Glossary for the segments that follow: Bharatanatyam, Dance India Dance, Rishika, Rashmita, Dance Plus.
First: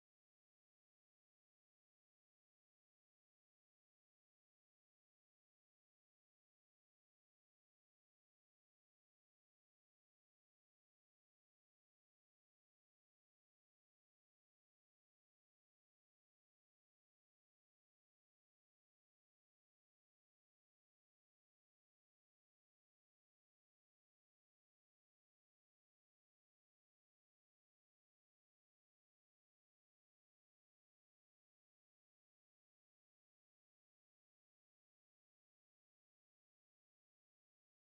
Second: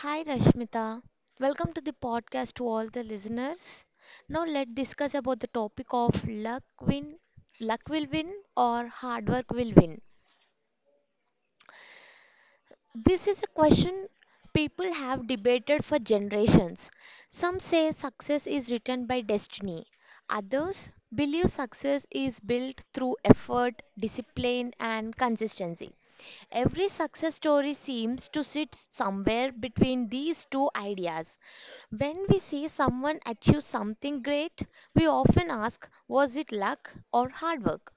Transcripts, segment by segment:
Hi Rashmita. Welcome to the podcast to all the listeners. Now let's discuss about the topic of luck will win or hard work will win. This is a question people have debated for generations. Some say success is written by destiny. Others believe success is built through effort, discipline, and consistency. Every success story seems to sit somewhere between these two ideas. When we see someone achieve something great, we often ask, was it luck or hard work?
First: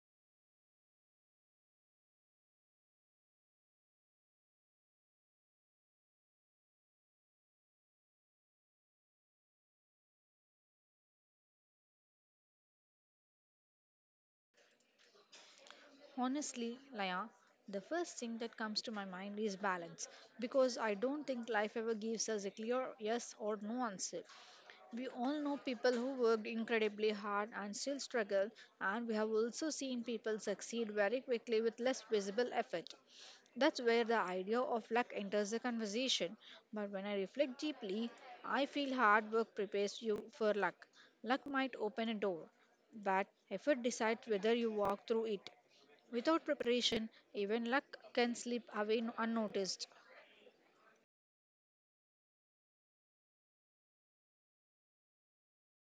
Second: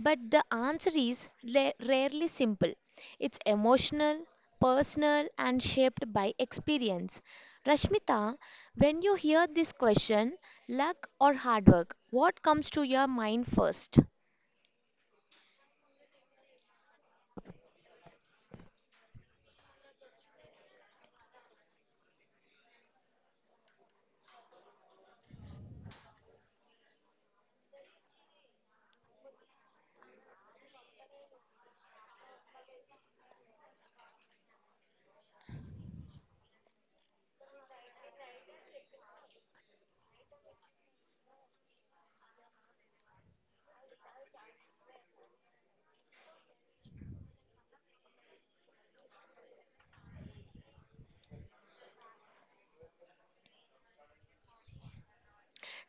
But the answer is rarely simple. It's emotional, personal, and shaped by experience. Rashmita, when you hear this question, luck or hard work, what comes to your mind first? Honestly, Laya, the first thing that comes to my mind is balance because I don't think life ever gives us a clear yes or no answer. We all know people who worked incredibly hard and still struggle, and we have also seen people succeed very quickly with less visible effort. That's where the idea of luck enters the conversation. But when I reflect deeply, I feel hard work prepares you for luck. Luck might open a door, but effort decides whether you walk through it. Without preparation, even luck can slip away unnoticed.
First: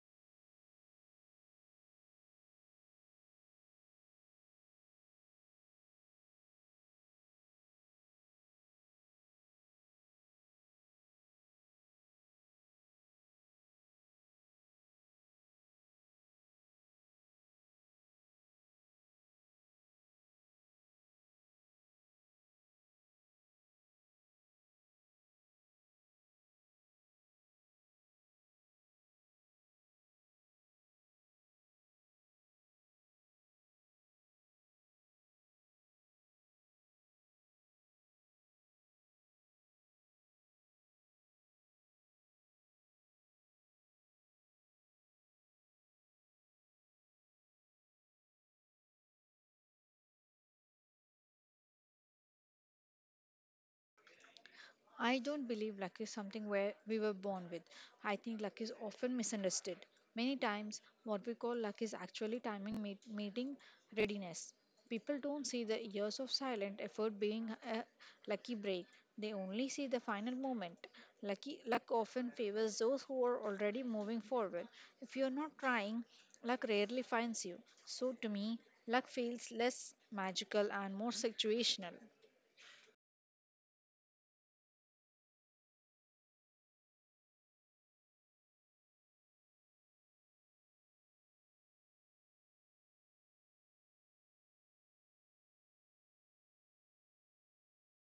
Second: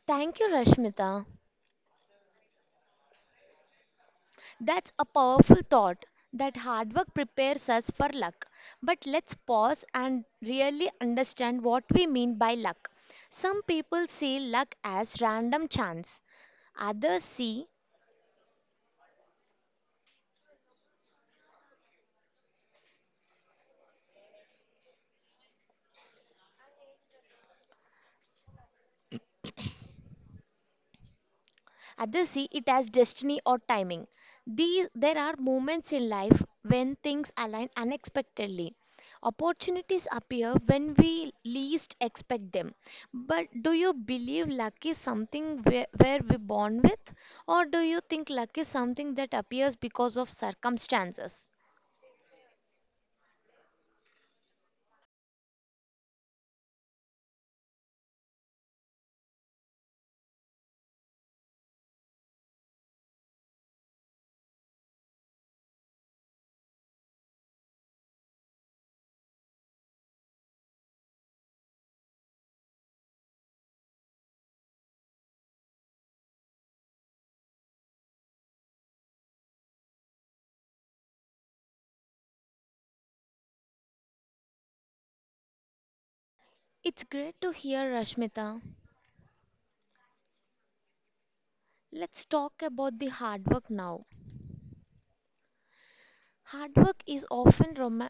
Thank you, Rashmita. That's a powerful thought that hard work prepares us for luck. But let's pause and really understand what we mean by luck. Some people see luck as random chance, others see Others see it as destiny or timing. There are moments in life when things align unexpectedly. Opportunities appear when we least expect them. But do you believe luck is something where we're born with? Or do you think luck is something that appears because of circumstances? I don't believe luck is something where we were born with. I think luck is often misunderstood. Many times, what we call luck is actually timing, meeting readiness. People don't see the years of silent effort being a lucky break. They only see the final moment. Lucky luck often favors those who are already moving forward. If you're not trying, luck rarely finds you. So to me, luck feels less magical and more situational. It's great to hear, Rashmita. Let's talk about the hard work now. Hard work is often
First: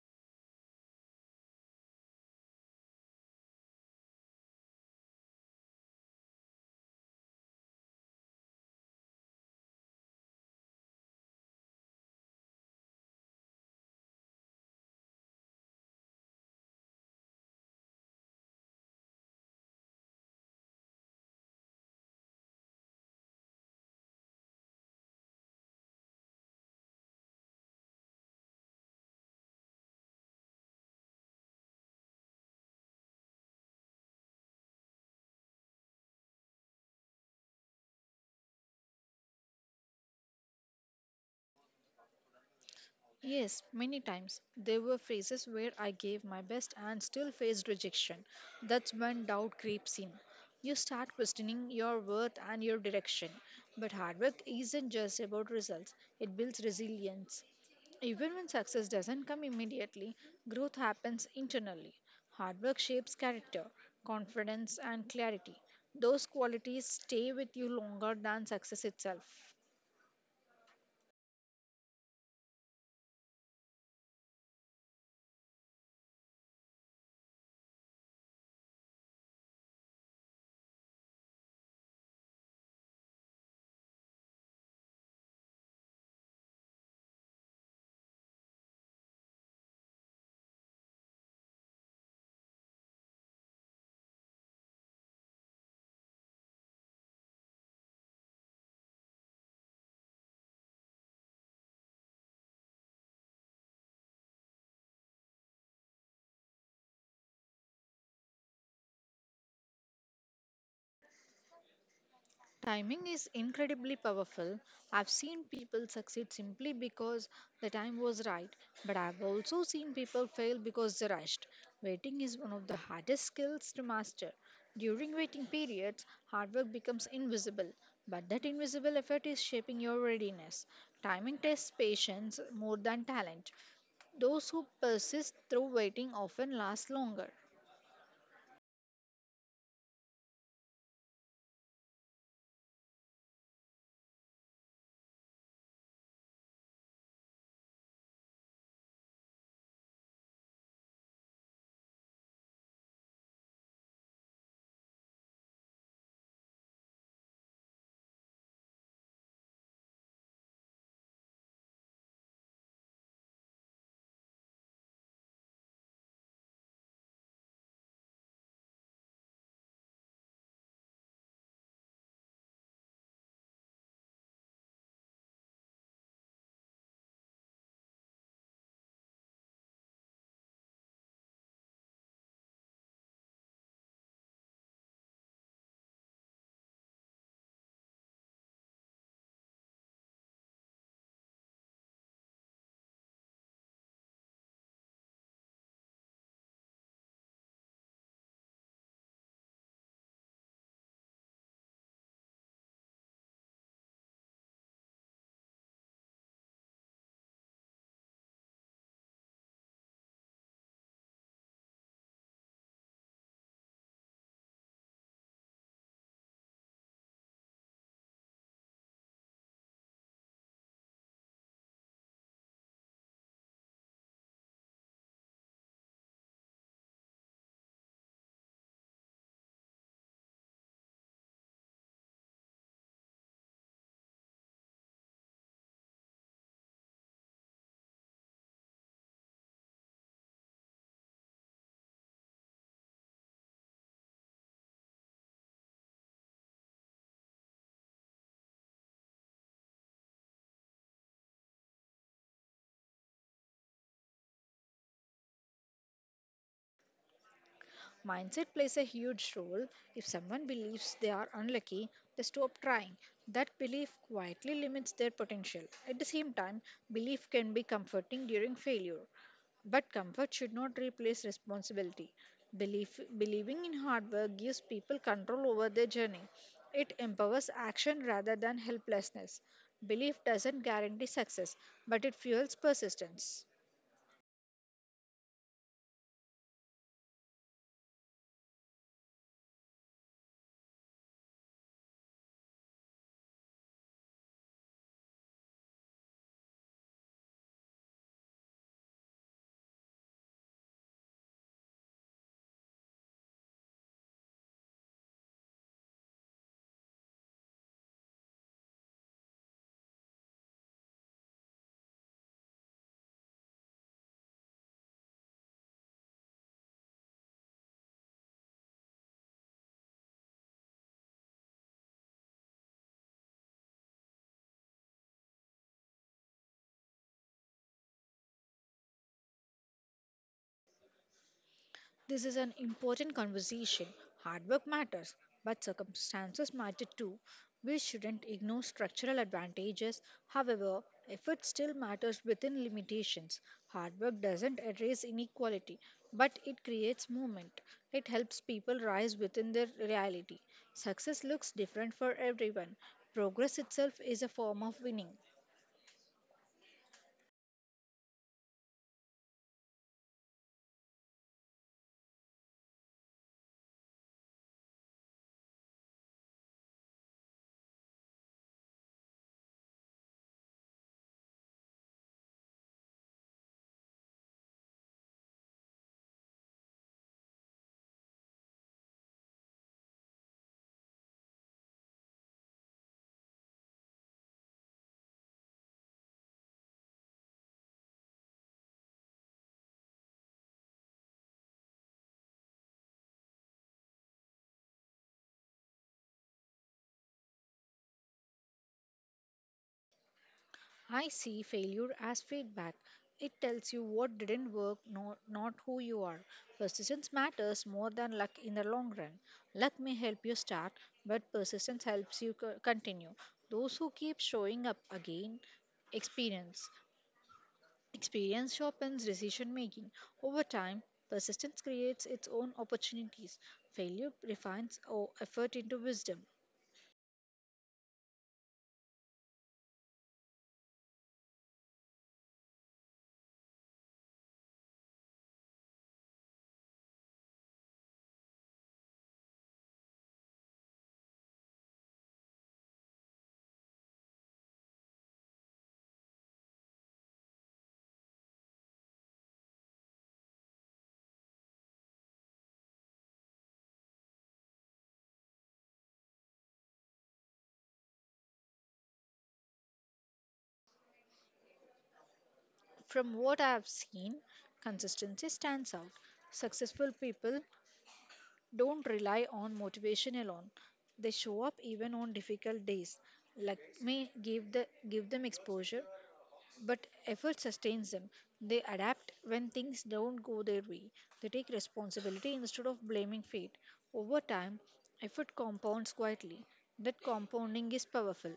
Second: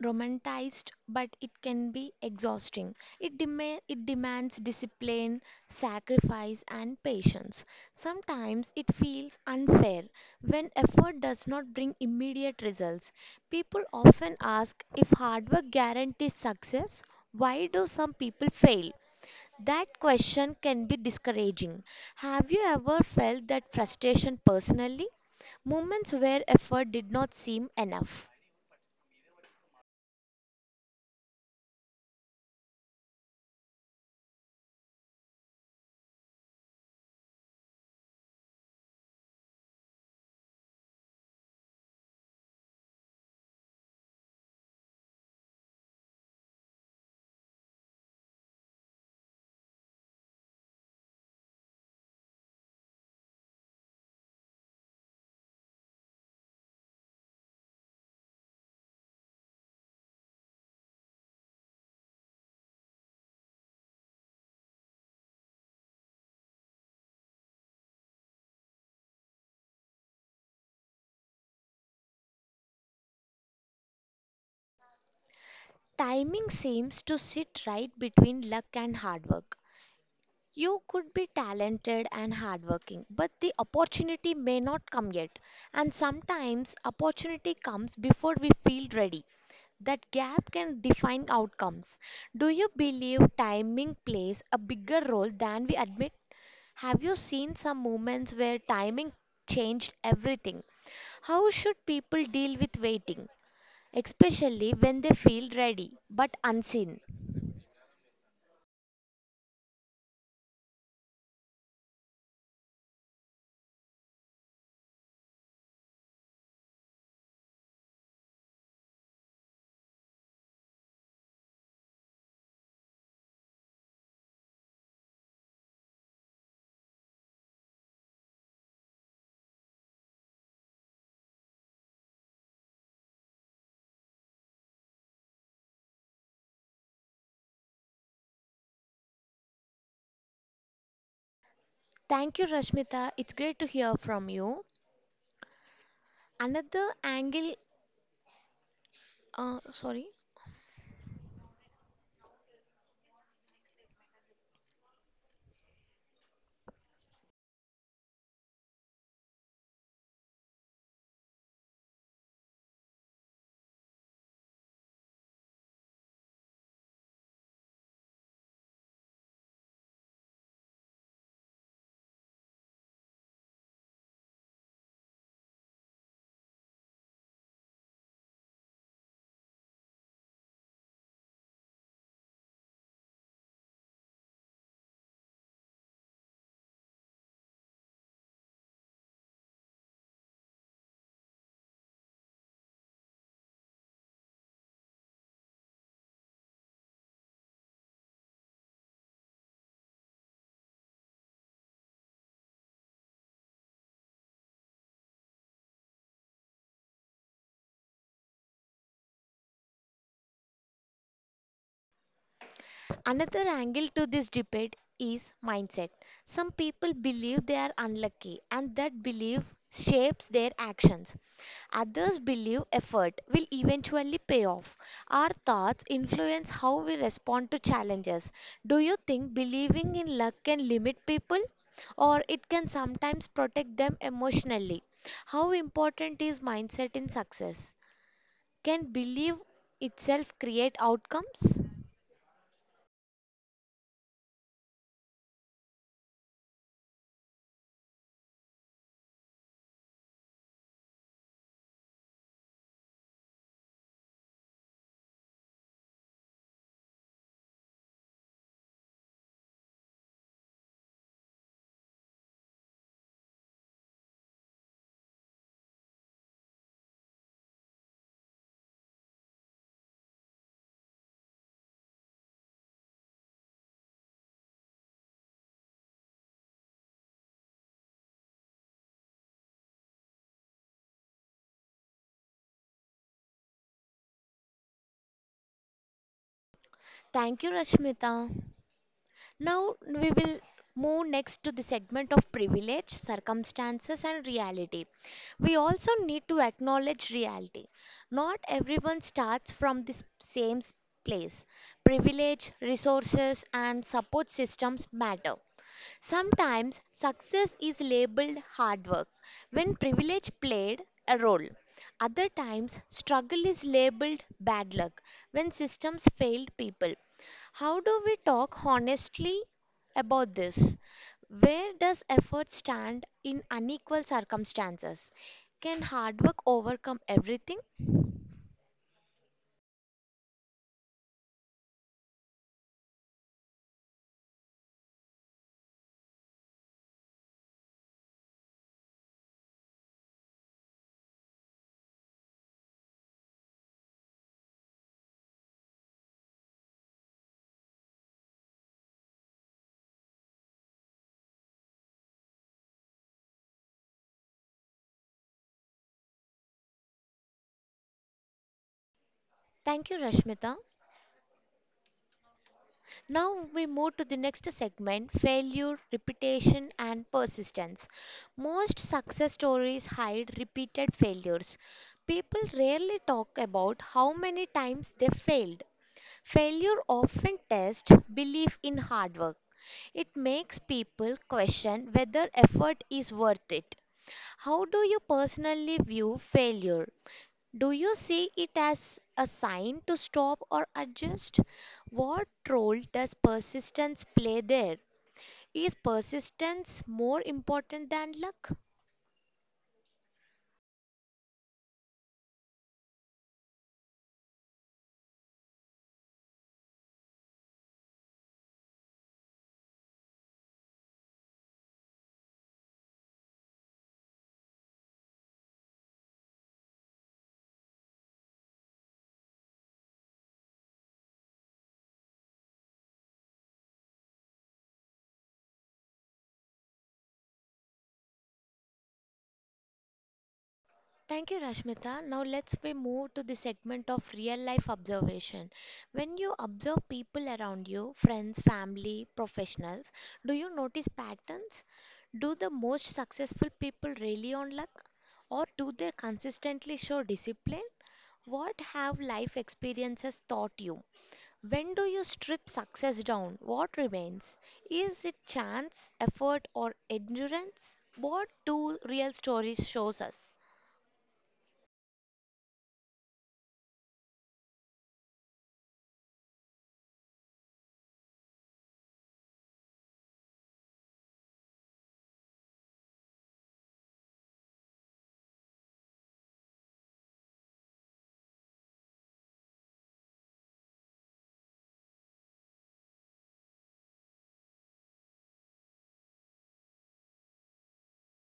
romanticized, but it can be exhausting. It demands discipline, sacrifice, and patience. Sometimes it feels unfair when effort does not bring immediate results. People often ask if hard work guarantees success, why do some people fail? That question can be discouraging. Have you ever felt that frustration personally? Moments where effort did not seem enough. Yes, many times. There were phases where I gave my best and still faced rejection. That's when doubt creeps in. You start questioning your worth and your direction. But hard work isn't just about results, it builds resilience. Even when success doesn't come immediately, growth happens internally. Hard work shapes character, confidence, and clarity. Those qualities stay with you longer than success itself. Timing seems to sit right between luck and hard work. You could be talented and hardworking, but the opportunity may not come yet. And sometimes opportunity comes before we feel ready. That gap can define outcomes. Do you believe timing plays a bigger role than we admit? Have you seen some moments where timing changed everything? How should people deal with waiting, especially when they feel ready but unseen? Timing is incredibly powerful. I've seen people succeed simply because the time was right, but I've also seen people fail because they rushed. Waiting is one of the hardest skills to master. During waiting periods, hard work becomes invisible, but that invisible effort is shaping your readiness. Timing tests patience more than talent. Those who persist through waiting often last longer. Thank you, Rashmita. It's great to hear from you. Another angle, sorry. Another angle to this debate is mindset. Some people believe they are unlucky, and that belief shapes their actions. Others believe effort will eventually pay off. Our thoughts influence how we respond to challenges. Do you think believing in luck can limit people, or it can sometimes protect them emotionally? How important is mindset in success? Can belief itself create outcomes? Mindset plays a huge role. If someone believes they are unlucky, they stop trying. That belief quietly limits their potential. At the same time, belief can be comforting during failure. But comfort should not replace responsibility. Believing in hard work gives people control over their journey. It empowers action rather than helplessness. Belief doesn't guarantee success, but it fuels persistence. Thank you, Rashmita. Now we will move next to the segment of privilege, circumstances, and reality. We also need to acknowledge reality. Not everyone starts from the same place. Privilege, resources, and support systems matter. Sometimes success is labeled hard work when privilege played a role. Other times, struggle is labeled bad luck when systems failed people. How do we talk honestly about this? Where does effort stand in unequal circumstances? Can hard work overcome everything? This is an important conversation. Hard work matters, but circumstances matter too. We shouldn't ignore structural advantages. However, effort still matters within limitations. Hard work doesn't erase inequality, but it creates movement. It helps people rise within their reality. Success looks different for everyone. Progress itself is a form of winning. Thank you, Rashmita. Now we move to the next segment failure, repetition, and persistence. Most success stories hide repeated failures. People rarely talk about how many times they failed. Failure often tests belief in hard work. It makes people question whether effort is worth it. How do you personally view failure? Do you see it as a sign to stop or adjust? What role does persistence play there? Is persistence more important than luck? I see failure as feedback. It tells you what didn't work, no, not who you are. Persistence matters more than luck in the long run. Luck may help you start, but persistence helps you continue. Those who keep showing up again experience. Experience sharpens decision making. Over time, persistence creates its own opportunities. Failure refines our effort into wisdom. Thank you, Rashmita. Now let's we move to the segment of real life observation. When you observe people around you, friends, family, professionals, do you notice patterns? Do the most successful people rely on luck or do they consistently show discipline? What have life experiences taught you? When do you strip success down? What remains? Is it chance, effort or endurance? What do real stories shows us? From what I have seen, consistency stands out. Successful people don't rely on motivation alone. They show up even on difficult days. Let me give them exposure, but effort sustains them. They adapt when things don't go their way. They take responsibility instead of blaming fate. Over time, effort compounds quietly. That compounding is powerful.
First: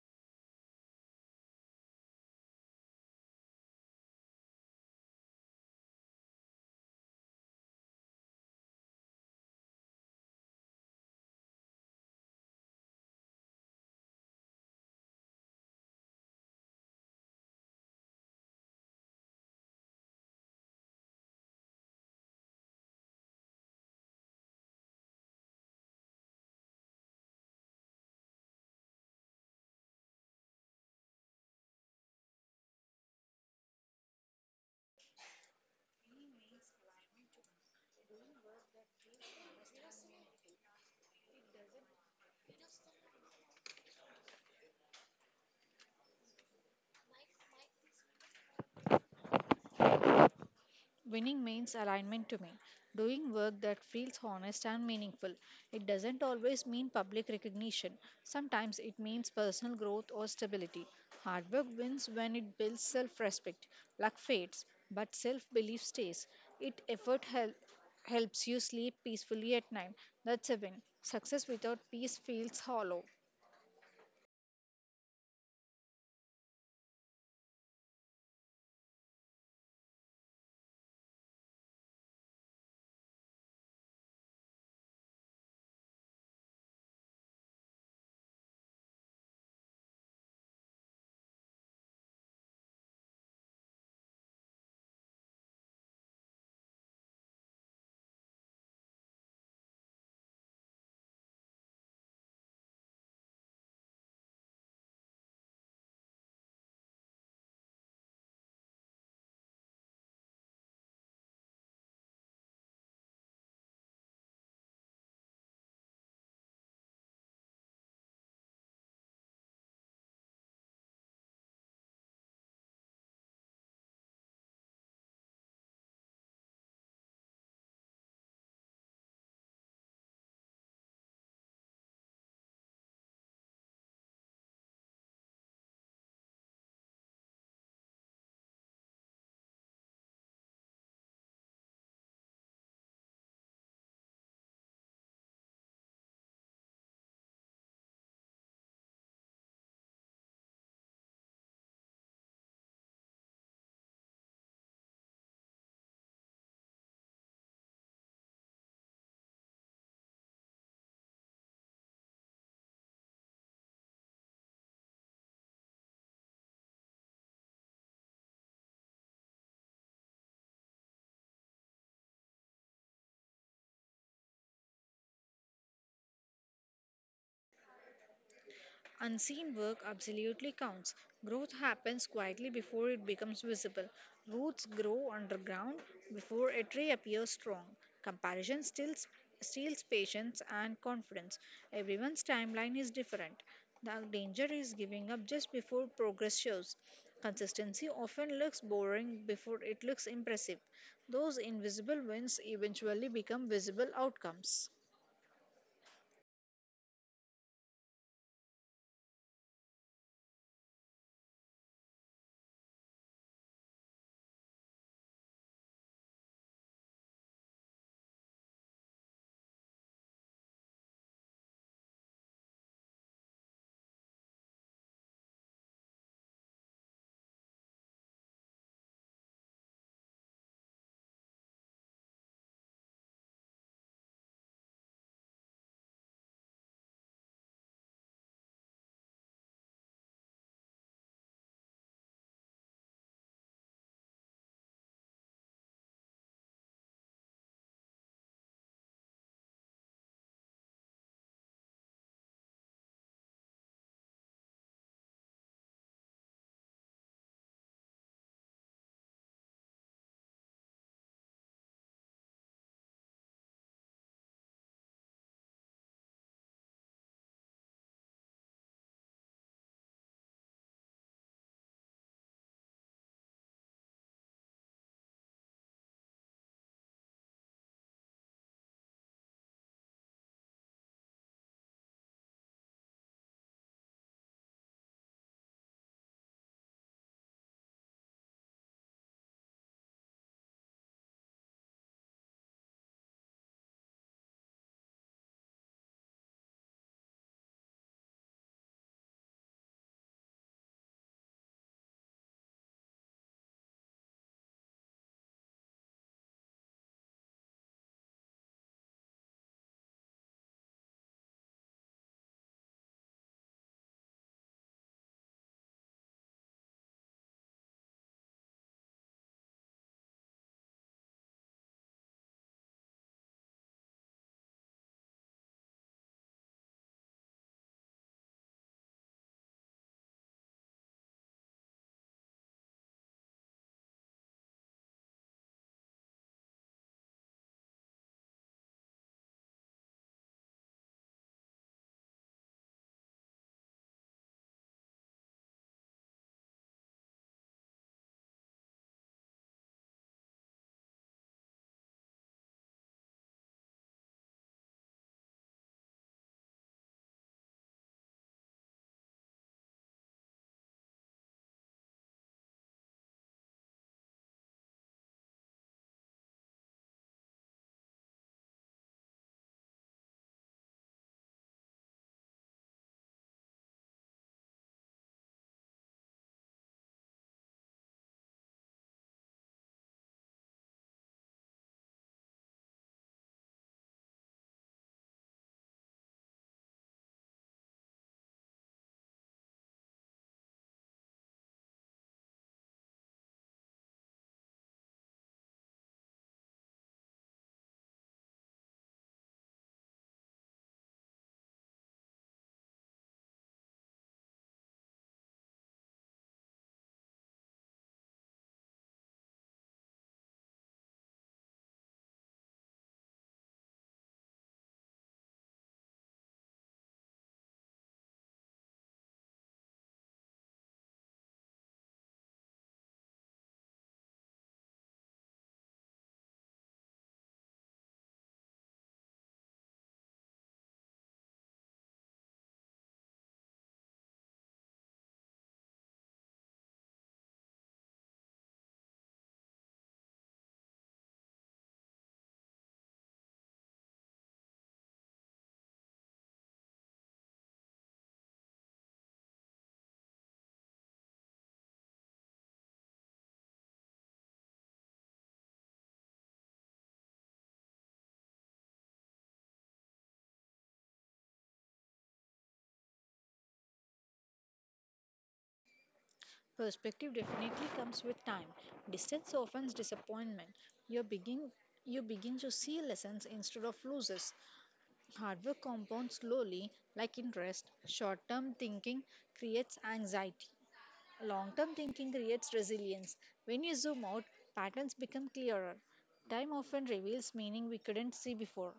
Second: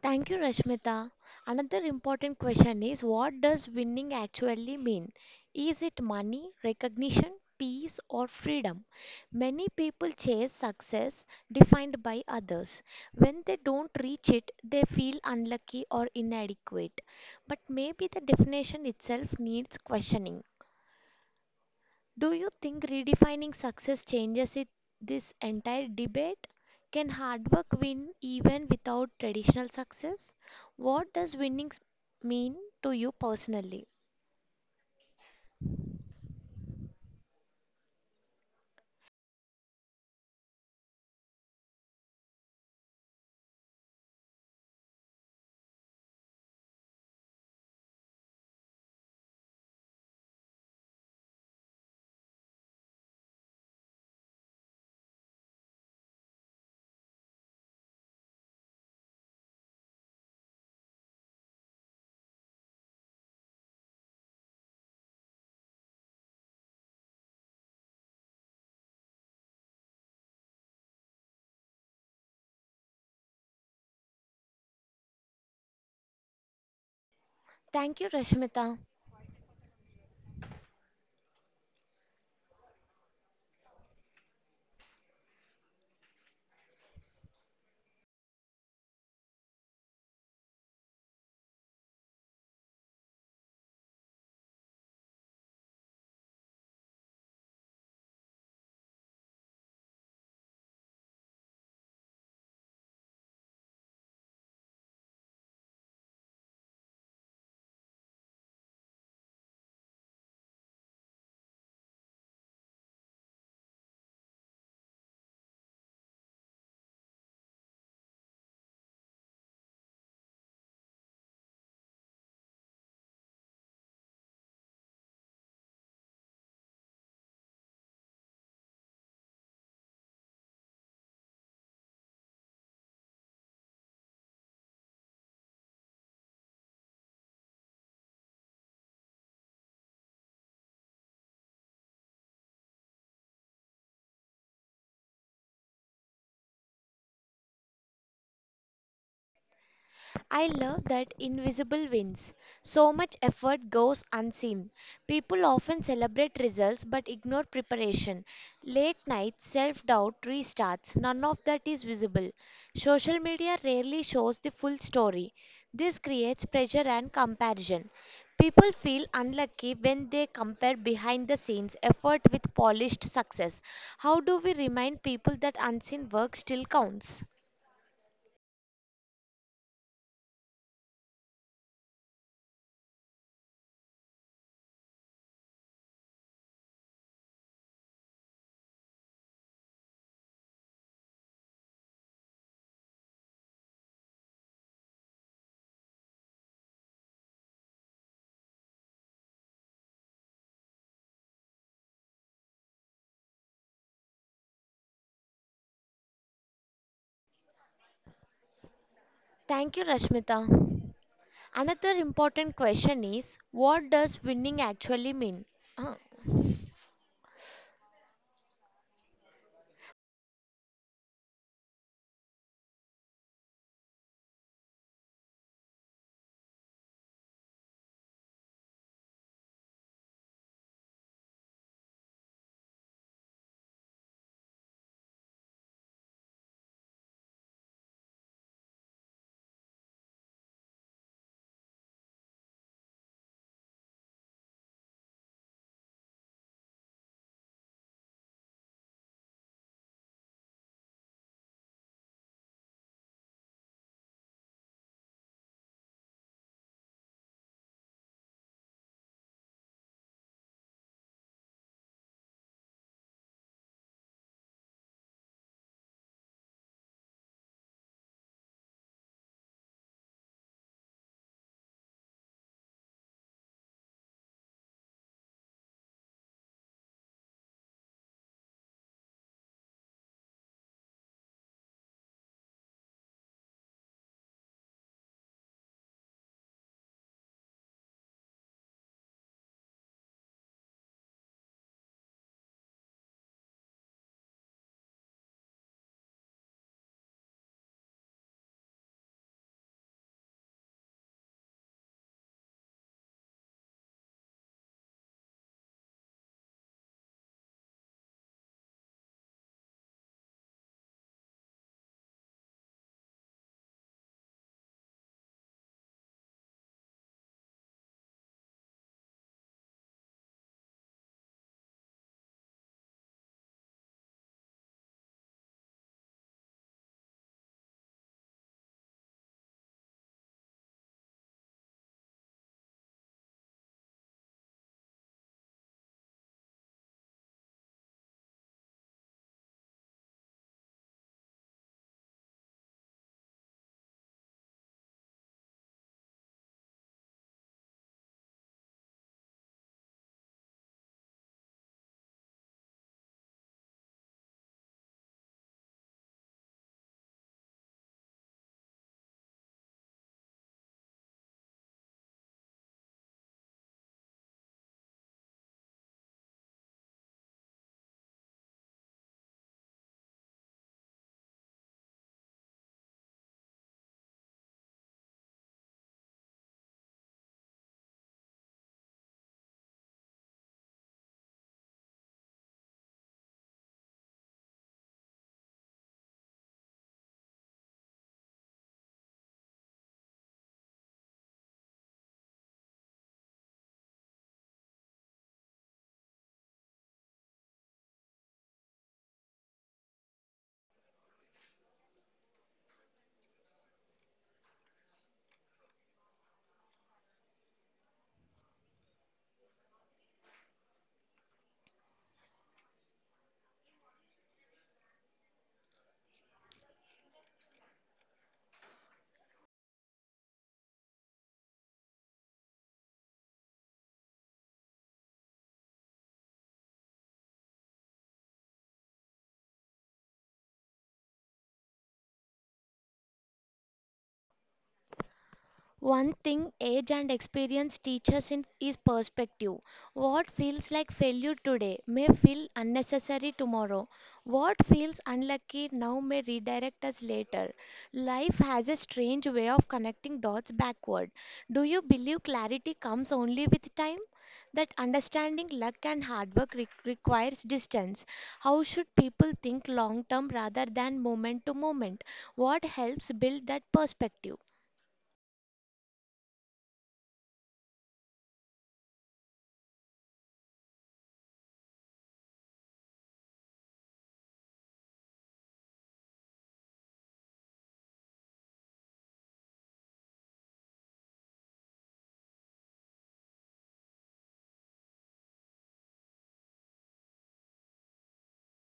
Thank you, Rashmita. Another important question is, what does winning actually mean? Is it money, recognition, peace, or freedom? Many people chase success defined by others. When they don't reach it, they feel unlucky or inadequate. But maybe the definition itself needs questioning. Do you think redefining success changes it, this entire debate? Can hard work win even without traditional success? What does winning mean to you personally? Winning means alignment to me, doing work that feels honest and meaningful. It doesn't always mean public recognition, sometimes it means personal growth or stability. Hard work wins when it builds self respect. Luck fades, but self belief stays. It effort help, helps you sleep peacefully at night. That's a win. Success without peace feels hollow. Thank you, Rashmita. I love that invisible wins. So much effort goes unseen. People often celebrate results but ignore preparation. Late night self doubt restarts. None of that is visible. Social media rarely shows the full story. This creates pressure and comparison. People feel unlucky when they compare behind the scenes effort with polished success. How do we remind people that unseen work still counts? Unseen work absolutely counts. Growth happens quietly before it becomes visible. Roots grow underground before it reappears strong. Comparison still steals patience and confidence. Everyone's timeline is different. The danger is giving up just before progress shows. Consistency often looks boring before it looks impressive. Those invisible wins eventually become visible outcomes. Thank you, Rashmita. Another important question is, what does winning actually mean? Huh. One thing age and experience teaches is perspective. What feels like failure today may feel unnecessary tomorrow. What feels unlucky now may redirect us later. Life has a strange way of connecting dots backward. Do you believe clarity comes only with time? That understanding luck and hard work requires distance. How should people think long term rather than moment to moment? What helps build that perspective? Perspective definitely comes with time. Distance often disappointment. You begin you begin to see lessons instead of losses. Hard work compounds slowly, like interest. Short-term thinking creates anxiety. Long-term thinking creates resilience. When you zoom out, patterns become clearer. Time often reveals meaning we couldn't see before.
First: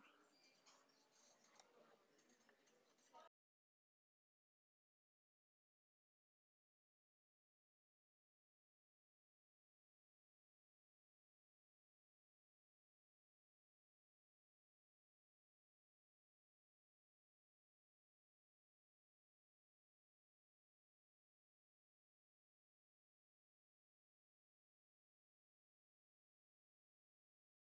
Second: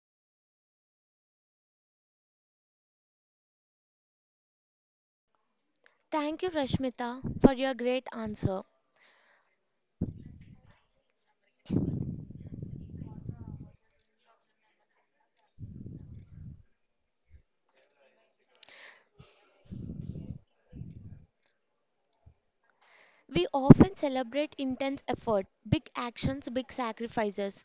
Thank you, Rashmita, for your great answer. We often celebrate intense effort, big actions, big sacrifices,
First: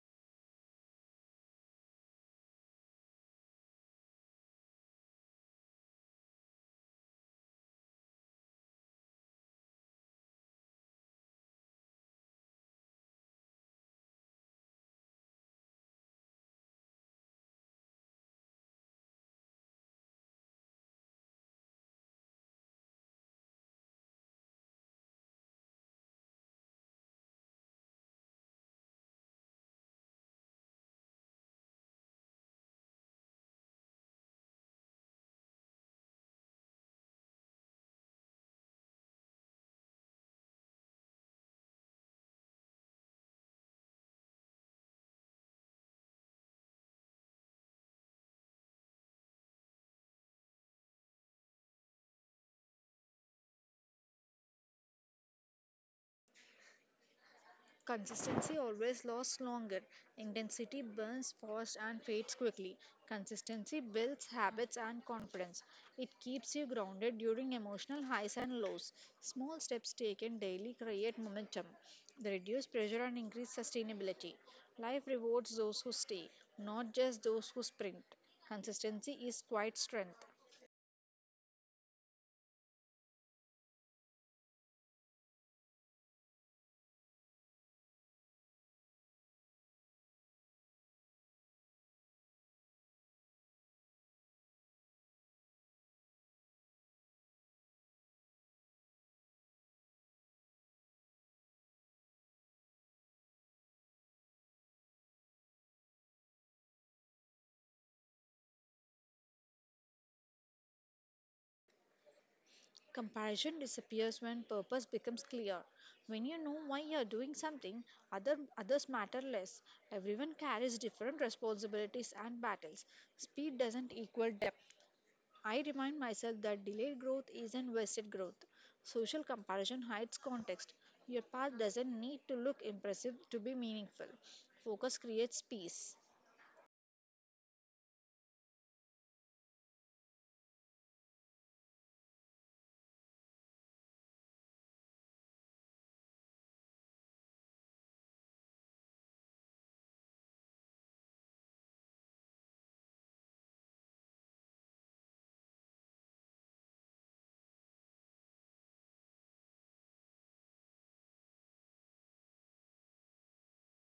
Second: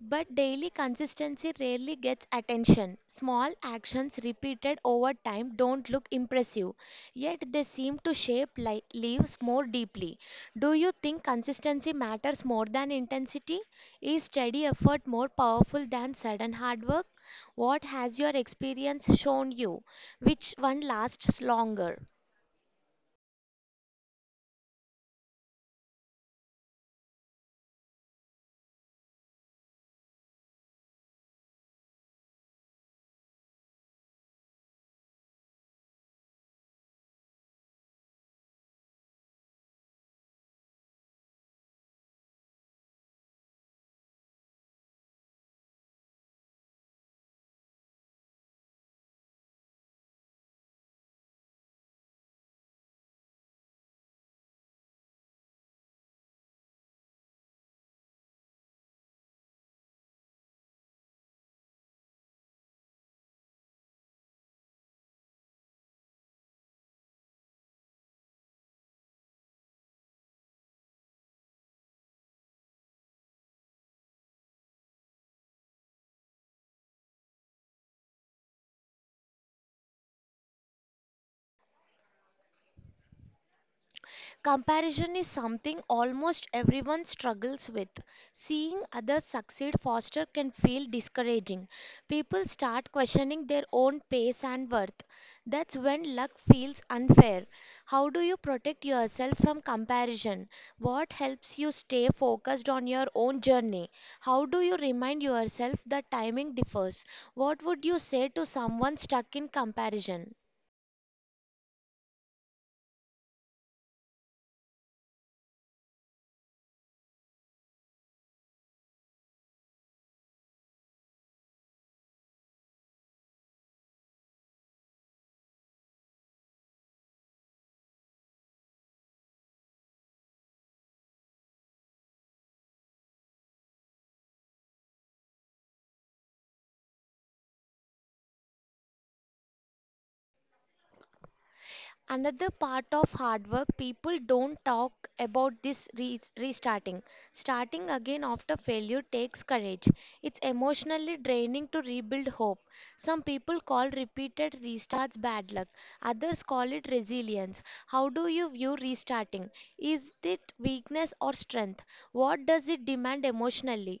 but daily consistency rarely gets attention. Small actions repeated over time don't look impressive, yet they seem to shape lives more deeply. Do you think consistency matters more than intensity? Is steady effort more powerful than sudden hard work? What has your experience shown you? Which one lasts longer? Consistency always lasts longer. Intensity burns fast and fades quickly. Consistency builds habits and confidence. It keeps you grounded during emotional highs and lows. Small steps taken daily create momentum. They reduce pressure and increase sustainability. Life rewards those who stay, not just those who sprint. Consistency is quite strength. Comparison is something almost everyone struggles with. Seeing others succeed faster can feel discouraging. People start questioning their own pace and worth. That's when luck feels unfair. How do you protect yourself from comparison? What helps you stay focused on your own journey? How do you remind yourself that timing differs? What would you say to someone stuck in comparison? Comparison disappears when purpose becomes clear. When you know why you are doing something, others matter less. Everyone carries different responsibilities and battles. Speed doesn't equal depth. I remind myself that delayed growth isn't wasted growth. Social comparison hides context. Your path doesn't need to look impressive to be meaningful. Focus creates peace. Another part of hard work people don't talk about this restarting. Starting again after failure takes courage. It's emotionally draining to rebuild hope. Some people call repeated restarts bad luck, others call it resilience. How do you view restarting? Is it weakness or strength? What does it demand emotionally?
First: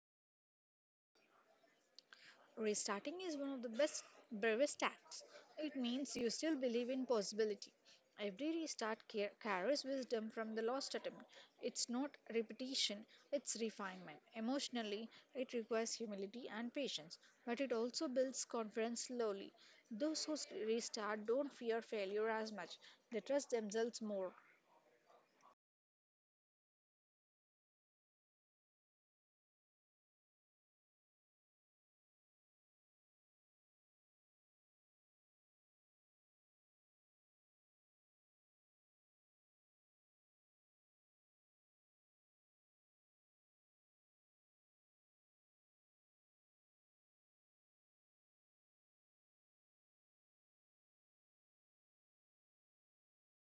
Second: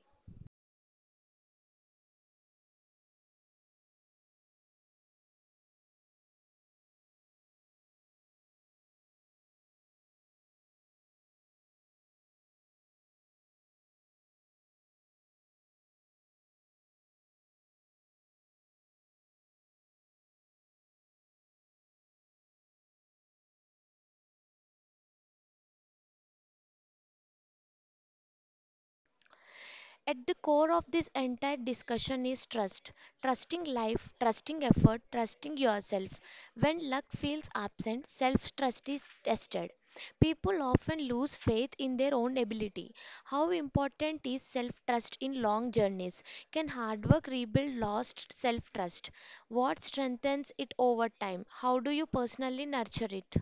Restarting is one of the best, bravest acts. It means you still believe in possibility. Every restart carries wisdom from the last attempt. It's not repetition, it's refinement. Emotionally, it requires humility and patience, but it also builds confidence slowly. Those who restart don't fear failure as much, they trust themselves more. At the core of this entire discussion is trust. Trusting life, trusting effort, trusting yourself. When luck feels absent, self trust is tested. People often lose faith in their own ability. How important is self trust in long journeys? Can hard work rebuild lost self trust? What strengthens it over time? How do you personally nurture it?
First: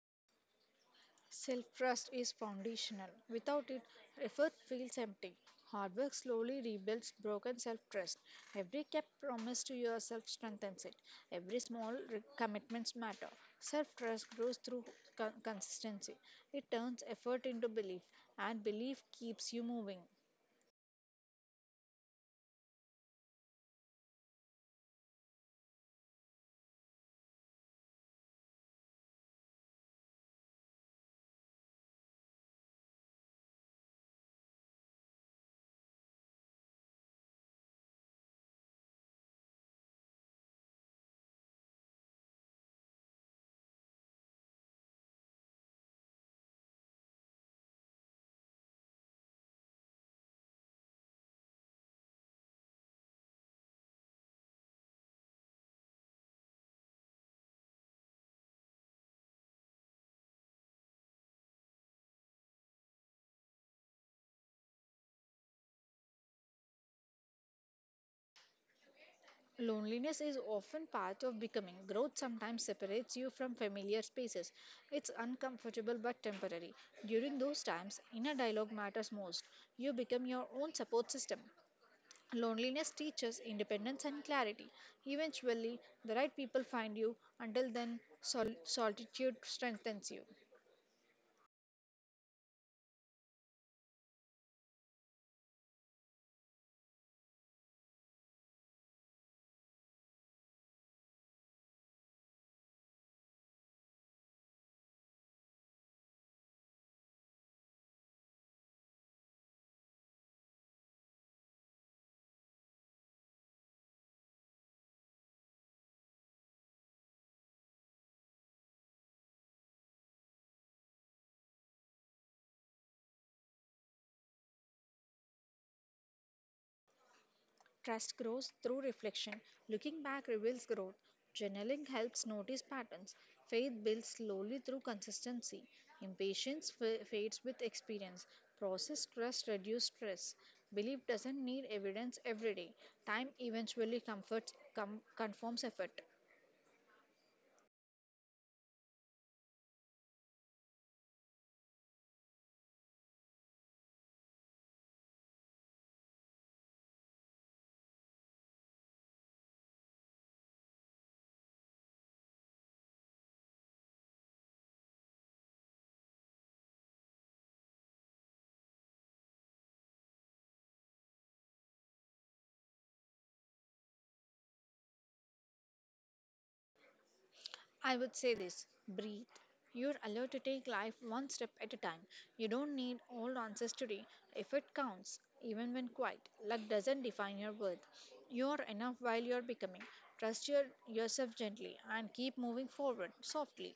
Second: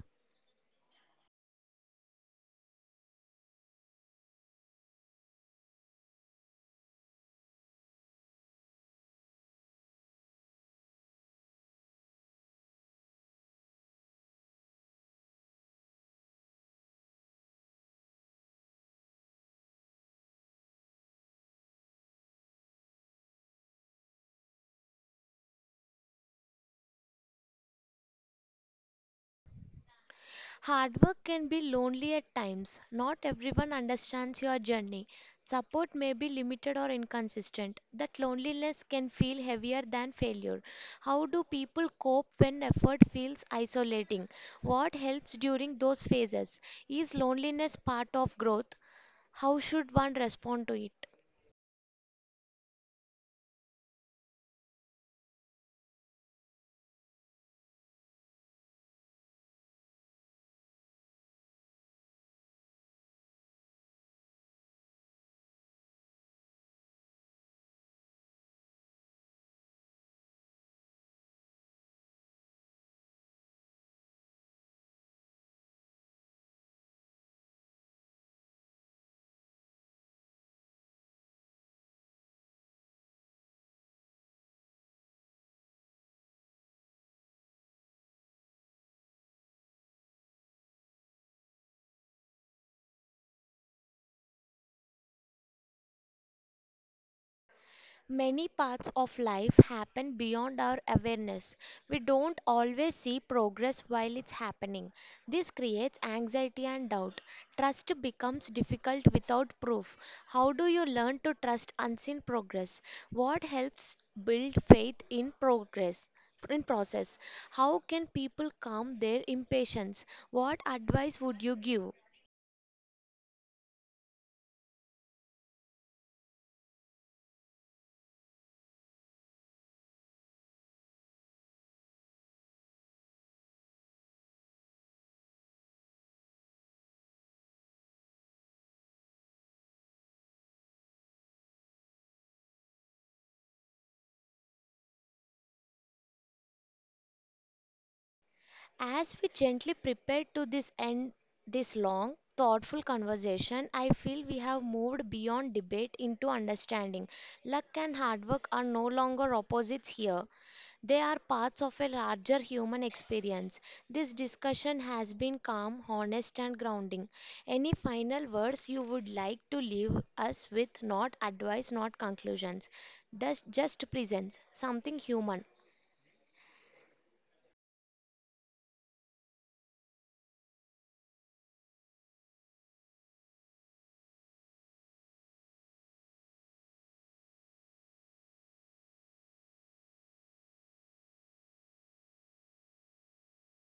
Self trust is foundational. Without it, effort feels empty. Hard work slowly rebuilds broken self trust. Every kept promise to yourself strengthens it. Every small commitments matter. Self trust grows through consistency. It turns effort into belief, and belief keeps you moving. Hard work can be lonely at times. Not everyone understands your journey. Support may be limited or inconsistent. That loneliness can feel heavier than failure. How do people cope when effort feels isolating? What helps during those phases? Is loneliness part of growth? How should one respond to it? Loneliness is often part of becoming. Growth sometimes separates you from familiar spaces. It's uncomfortable but temporary. During those times, inner dialogue matters most. You become your own support system. Loneliness teaches independence and clarity. Eventually, the right people find you. Until then, solitude strengthens you. Many parts of life happen beyond our awareness. We don't always see progress while it's happening. This creates anxiety and doubt. Trust becomes difficult without proof. How do you learn to trust unseen progress? What helps build faith in progress, in process? How can people calm their impatience? What advice would you give? Trust grows through reflection. Looking back reveals growth. Journaling helps notice patterns. Faith builds slowly through consistency. Impatience fades with experience. Process trust reduces stress. Belief doesn't need evidence every day. Time eventually confirms effort. As we gently prepare to this end this long, thoughtful conversation, I feel we have moved beyond debate into understanding. Luck and hard work are no longer opposites here. They are parts of a larger human experience. This discussion has been calm, honest, and grounding. Any final words you would like to leave us with? Not advice, not conclusions. Just presence, something human. I would say this breathe. You're allowed to take life one step at a time. You don't need all answers today. If it counts, even when quiet, luck doesn't define your worth. You're enough while you're becoming. Trust yourself gently and keep moving forward softly.